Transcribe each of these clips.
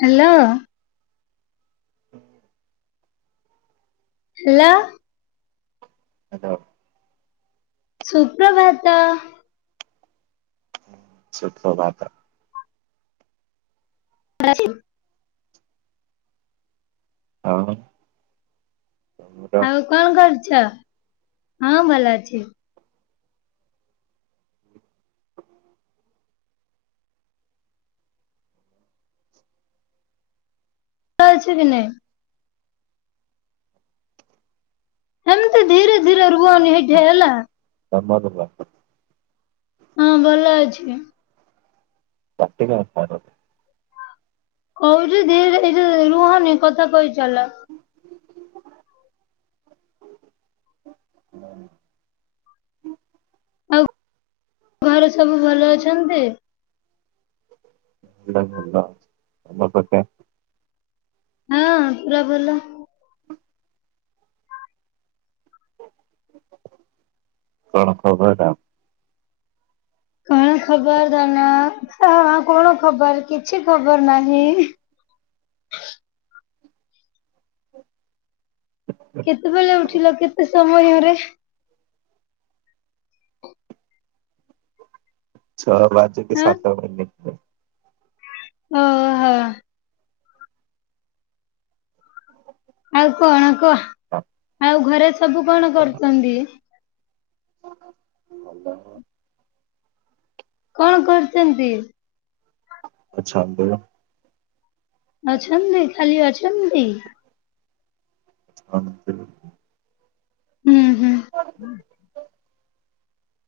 Hello. Hello. Hello. ସୁପ୍ରଭାତ। ସୁପ୍ରଭାତ। [inaudible] ଅଃ। ଆଉ କଣ କରୁଚ ହଁ ଭଲଅଛି। ଆଉ ଅଛି ଦି ନେ। ହେମତି ଧୀରେ ଧୀରେ ରୁହନି ଏଇଟି ହେଲା। ତମେ ଆଗ କାଟ। ହଁ ଭଲ ଅଛି। ପାଟି ନା ପରରେ କହୁଚି [unintelligible] ରୁହନି କଥା କହିଚାଲ। [inaudible] ଆଉ ଘରେ ସବୁ ଭଲ ଅଛନ୍ତି? ଲ ଭଲ ତମପତା? ହଁ ପୁରା ଭଲ। କଣ ଖବର୍ କଣ? କଣ ଖବର ଧନ ଅ ହା କଣ ଖବର? କିଛି ଖବର ନାହିଁ। ଏଃ ଛଅଟା ବାଜିକି ସାତ ମିନିଟ୍। ଓ ହୋ। ଆଉ କଣ କୁଅ। ଆଉ ଘରେ ସବୁ କଣ ଆପଣ କରୁଚନ୍ତି? ଭଲ। କଣ କରୁଛନ୍ତି? ଆଚ୍ଛା ଦଳ। ଅଛନ୍ତି ଖାଲି ଅଛନ୍ତି। [unintelligible] ଉଁ ହୁଁ।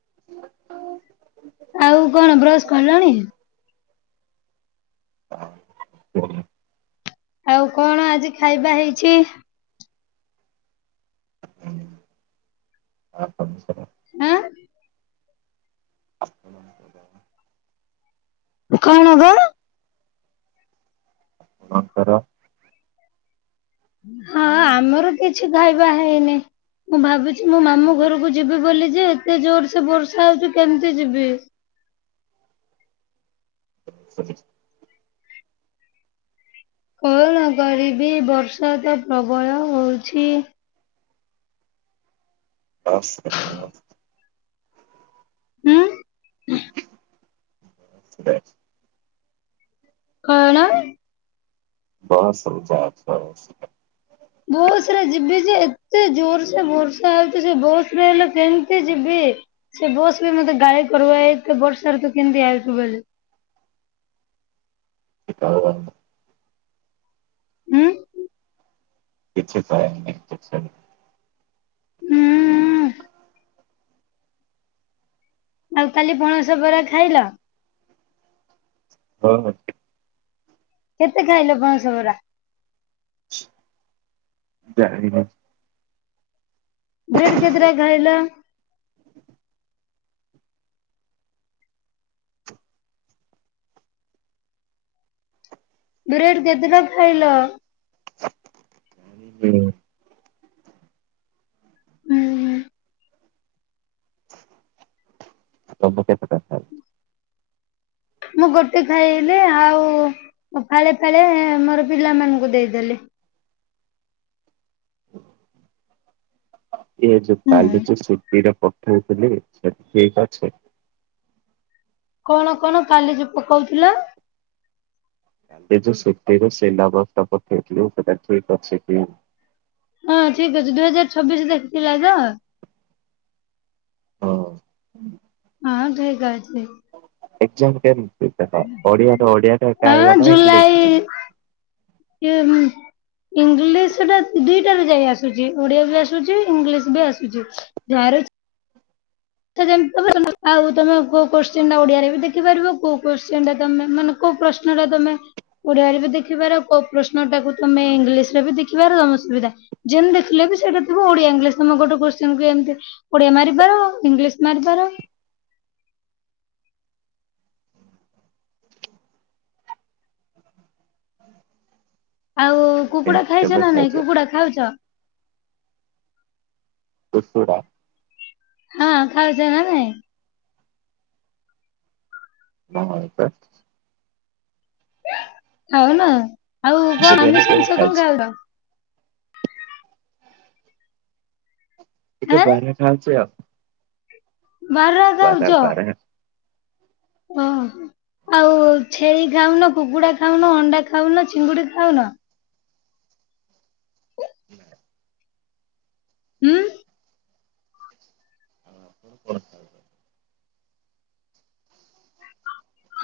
[inaudible] ଆଉ କଣ ବ୍ରଶ କିଲଣି? ହଁ [unintelligible] ଆଉ କଣ ଆଜି ଖାଇବା ହେଇଛି? ହଁ ଆ ଆଁ? [inaudible] କଣ ଦବ? ଣ ତାର ହଁ ଆମର କିଛି ଖାଇବା ହେଇନି ମୁଁ ଭାବୁଛି ମୋ ମାମୁଁ ଘରକୁ ଯିବେ ବୋଲି ଯେ ଏତେ ଜୋର ସେ ବର୍ଷା ହଉଛି କେମିତି ଯିବି? [inaudible] କଣ କରିବି ବର୍ଷା ତ ପ୍ରବଳ ହଉଛି। [inaudible] ଉଁ? ସେ କଣ? ବସରେ ଯାଉ ଥିଲ। ବହୁତ ସାରେ ଯିବି ଯେ ଏତେ ଜୋର ସେ ବର୍ଷା ହଉଛି ବହୁତ ହେଲେ କେମିତି ଯିବି? ସେ ବସ ବି ମତେ ଗାଳି କର ଏଇ ବର୍ଷାରେ ତୁ କେମତି ଆଇଚୁ ବେଲେ? [inaudible] ଉଁ। କିଛି କହ କିଛି ହୁଁ ହୁଁ ଆଉ କାଲି ପଣସ ପରା ଖାଇଲ? ଓ ହୋ। କେତେ ଖାଇଲ ପଣସ ପୁରା? ଯାଣିନି। ବ୍ରେଡ଼ କେତେଟା ଖାଇଲ? [inaudible] ବ୍ରେଡ କେତେଟା ଖାଇଲ? ଆ ହୁଁ [unintelligible] ମୁଁ ଗୋଟେ ଖାଇଲି ଆଉ ଫାଳେ ଫାଳେ ମୋର ପିଲାମାନଙ୍କୁ ଦେଇଦେଲି। ଏ ଯୋଉ ହୁଁ। ଚାଲୁଛି ସିପିର ପକ୍ଷ ବୁ ଠିକ ଅଛି। କଣ କଣ କାଲି ଯଉ ପକଉଥିଲ? କାଲି ଯୋଉ ଶଟିରୁ ସେଲା ବସ୍ତା ପଠେଇଥିଲୁ ସେଟା ଠିକ ଅଛି କି? ହଁ ଠିକ ଅଛି ଦୁଇ ହଜାର ଛବିଶରେ ଦେଖିଥିଲା ତ। ଓ ହଁ ଘାଇ ଗାଜରେ ଏକ୍ଜାମ କେ ଓଡ଼ିଆ ଓଡ଼ିଆଟା ହଁ [unintelligible] ଏ ହୁଁ। ଇଂଲିଶଟା ଦିଟାରେ ଯାଇ ଆସୁଛି ଓଡିଆ ବି ଆସୁଛି ଇଂଲିଶ ବି ଆସୁଛି ଯା ଆରେ ସେମ ଆଉ ତମେ କୋଉ କୋ୍ଚି ଟା ଓଡିଆରେ ବି ଦେଖିପାରିବ କୋଉ କୋ୍ଚି ଟା ତମେ ମାନଙ୍କୁ କୋଉ ପ୍ରଶ୍ନ ଟା ତମେ ଓଡିଆରେ ବି ଦେଖିପାର କୋଉ ପ୍ରଶ୍ନ ଟାକୁ ତମେ ଇଂଲିଶ ରେ ବି ଦେଖିବାର ତ ସୁବିଧା ଯେମିତି ଦେଖିଲେ ବି ସେଇଟା ଓଡିଆ ଇଂଲିଶ ତମେ ଗୋଟେ କୋ୍ଶ୍ଚିନ୍ ଏମିତି ଓଡିଆ ମାରିବ ଇଂଲିଶ ମାରିପାର ଆଉ କୁକୁଡା ଖାଇଚ କେବେ ନା ଖାଇଛ ନାଇଁ କୁକୁଡା ଖାଉଚ? କୁକୁଡା ହଁ ଖାଉଚ ନା ନାଇଁ? ହଁ ସେମିତି ଖାଉନ ଆଉ କଣ ବିରିୟାନୀ ଆମିଷ କେବେ ଜିନିଷ କଣ ଖାଇଛ? ଖାଉର? ଟିକେ ଆଁ ବାହାରେ ଖାଉଚୁ ଆଉ। ବାରା ଯାଉଛ? ହଁ। ଆଉ ଛେଳି ଖାଉନ କୁକୁଡା ଖାଉନ ଅଣ୍ଡା ଖାଉନ ଚିଙ୍ଗୁଡି ଖାଉନ? ହୁଁ। ଣଥା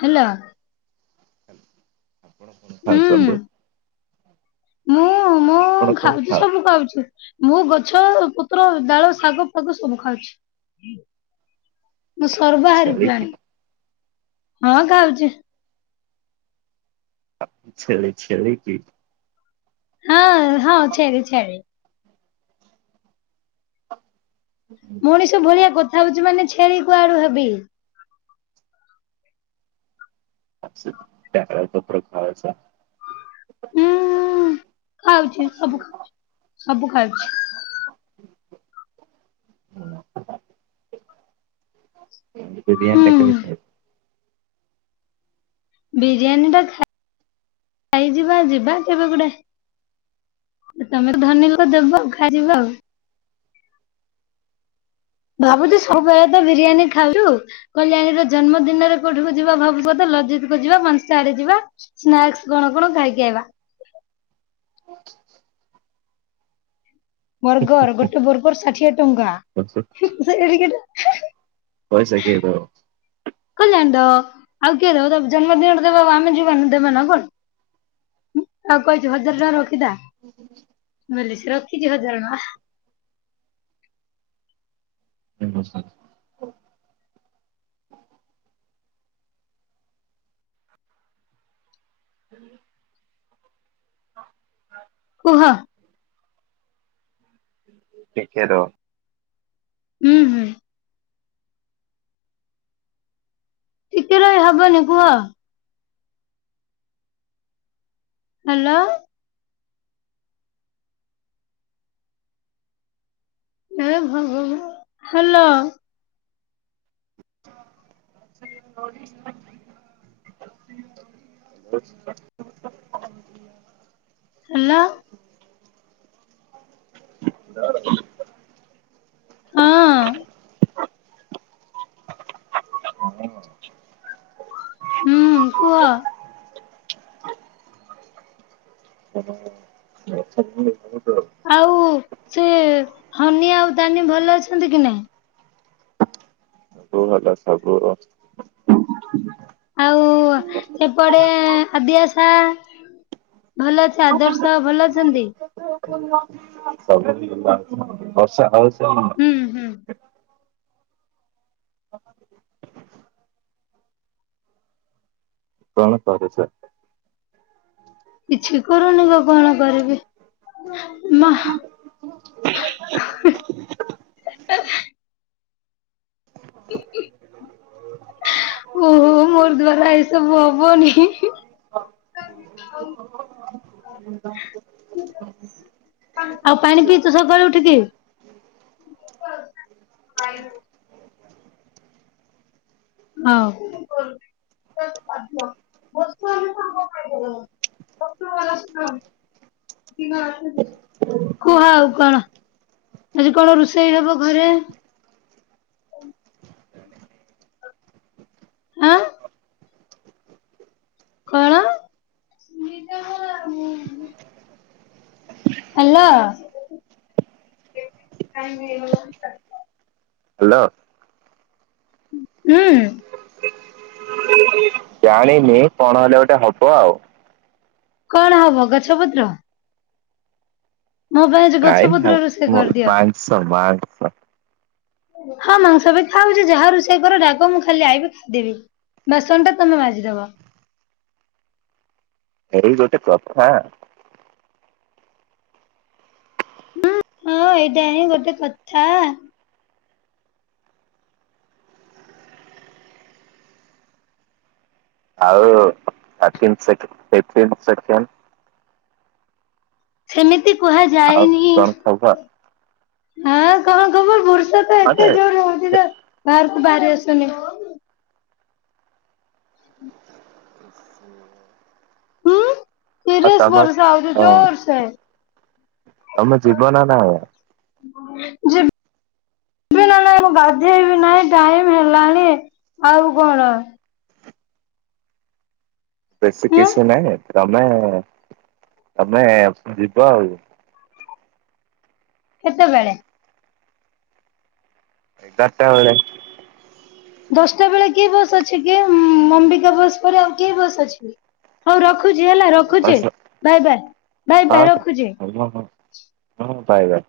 ହେଲୋ ହୁଁ [unintelligible] ମୁଁ ମୁଁ ଆପଣ କଣ ଖାଉଚି ଖାଉଛ? ସବୁ ଖାଉଚି। ମୁଁ ଗଛ ପତ୍ର ଡାଳ ଶାଗ ଫାଗ ସବୁ ଖାଉଚି। ମୁଁ ସର୍ବାହାରୀ ଛେଳି କି ପ୍ରାଣୀ, ହଁ ଖାଉଚି। ଛେଳି ଛେଳି କି? ହଁ ହଁ ଛେଳି ଛେଳି। ମଣିଷ ଭଳିଆ କଥା ହୋଉଚି ମାନେ ଛେଳି କୁଆଡୁ ହେବି। ସେ ଡାଳ ପତ୍ର ଖାଉଚ? ହୁଁ ଖାଉଚି ସବୁ ଖାଉଚି ସବୁ ଖାଉଚି। ହୁଁ [unintelligible] ବରିଆ [unintelligible] ହୁଁ ବିରିୟାନୀ ଟା ଖାଇଯିବା ଯିବା କେବେ ଗୁଡେ ତମେ ଧନୀ ଲୋକ ଦେବା ଆଉ ଖାଇବା ଆଉ? ଭାବୁଛି ସବୁବେଳେ ତ ବିରିୟାନୀ ହାଲୋ, କଲ୍ୟାଣୀର ଜନ୍ମ ଦିନରେ କୋଉଠିକୁ ଯିବା ଭାବୁ କ ଲଜ [unintelligible] ସ୍ନାକ୍ସ କଣ କଣ ଖାଇକି ଆଇବା ବର୍ଗର ଗୋଟେ ବର୍ଗର ଷାଠିଏ ଟଙ୍କା। ଖାଇଛ? [unintelligible] ପଇସା କିଏ ଦିବ? [unintelligible] ଆଉ କିଏ ଦବ ଜନ୍ମଦିନରେ ଦେବା ଆମେ ଯିବାନ ଦେବା ନା କଣ? ଆଉ କହିଚୁ ହଜାର ଟଙ୍କା ରଖିଥା। ବେଲେ ସେ ରଖିଚି ହଜାର ଟଙ୍କା। କୁହ? ଟିକେ ରହ? ହୁଁ ହୁଁ। ଟିକେ ରହି ହବନି କୁହ? ହ୍ୟାଲୋ। ହେ ଭଗବାନ। ହେଲୋ, ନର୍ଥ ଇଷ୍ଟ ମ [unintelligible] [inaudible] ହେଲୋ। [inaudible] ହଁ ହୁଁ କୁହ। [inaudible] ଆଉ ସେ ହନି ଆଉ ଦାନି ଭଲ ଅଛନ୍ତି କି ନାଇଁ। ସବୁ ଭଲ ସବୁ [unintelligible] ଆଉ ସେପଟେ ଆଦ୍ୟାସା। ଭଲ ଅଛି [inaudible] ଆଦର୍ଶ ଭଲ ଅଛନ୍ତି ଆ ହୁଁ ହୁଁ [inaudible] [inaudible] କଣ କରୁଚ କିଛି କରୁନି ତ କଣ କରିବି ମା। [inaudible] [inaudible] [unintelligible] ଓହୋ ମୋର ଦ୍ଵାରା ଏଇସବୁ ହବନି। [inaudible] ଆଉ ପାଣି ପିଇଛୁ ସକାଳେ ଉଠିକି। ହଁଧ୍ୟ ବମ [inaudible] [unintelligible] ହୁ ହ ଆଉ କଣ। ଆଜି କଣ ରୋଷେଇ ହବ ଘରେ? [inaudible] ଆଁ। କଣ [inaudible] ହାଲୋ। ହେ। ଲୋ ହୁଁ ଜାଣିନି କଣ ହେଲେ ଗୋଟେ ହବ ଆଉ। କଣ ହବ ଗଛ ପତ୍ର। ମୋ ପାଇଁ ଆଜି ଗଛ ନାଇଁ ପତ୍ର ରୋଷେଇ କରିଦିଅ। ମାଂସ ମାଂସ ହଁ ମାଂସ ବି ଖାଉଛି ଯାହା ରୋଷେଇ କର ଡାକ ମୁଁ ଖାଲି ଆଇି ଖାଇଦେବି। ବାସନ ଟା ତମେ ମାଜିଦବ। [inaudible] ଏଇ ଗୋଟେ କଥା। ହୁଁ ହଁ ଏଇଟା ହିଁ ଗୋଟେ କଥା। ଆଉ ସେକେଣ୍ଡ୍ [unintelligible] ସେମିତି ଆଉ କୁହାଯାଏନି। କଣ ଖବର ହଁ କଣ କବ ବର୍ଷା ତ ହଁ ଏତେ ଯେ ଜୋର୍ ହଉଛି ନା ବାଆର୍କୁ ବାଆରି ଆସୁନି। ଆଉ ତିରିଶ୍ ତମ ବର୍ଷ ଆଉଛି ହଁ ଜୋର୍ସେ ତମ ଜୀବନ ନା ଯେ ନା ନାଇଁ ମୁଁ ଗାଧ୍ୟେଇବି ନାହିଁ ଟାଇମ ହେଲାଣି ଆଉ କଣ? ହୁଁ ସ୍ପେସିଫିକସନ ଆ ତମେ ତମେ ଯିବା ଆଉ କେତେବେଳେ? ଏଗାରଟା ବେଳେ। ଦଶଟା ବେଳେ କିଏ ବସ୍ ଅଛି କି? ଅମ୍ବିକା ବସ୍ ପରେ ଆଉ କିଏ ବସ୍ ଅଛି? ହଉ ର ରଖୁଛି ହେଲା ରଖୁଛି ବସ୍ ଭାଇ ବାାଇ ଭାଇ ହଁ ବାାଇ ରଖୁଛି ହଁ ହଁ ହଁ ବାଏ ବାଏ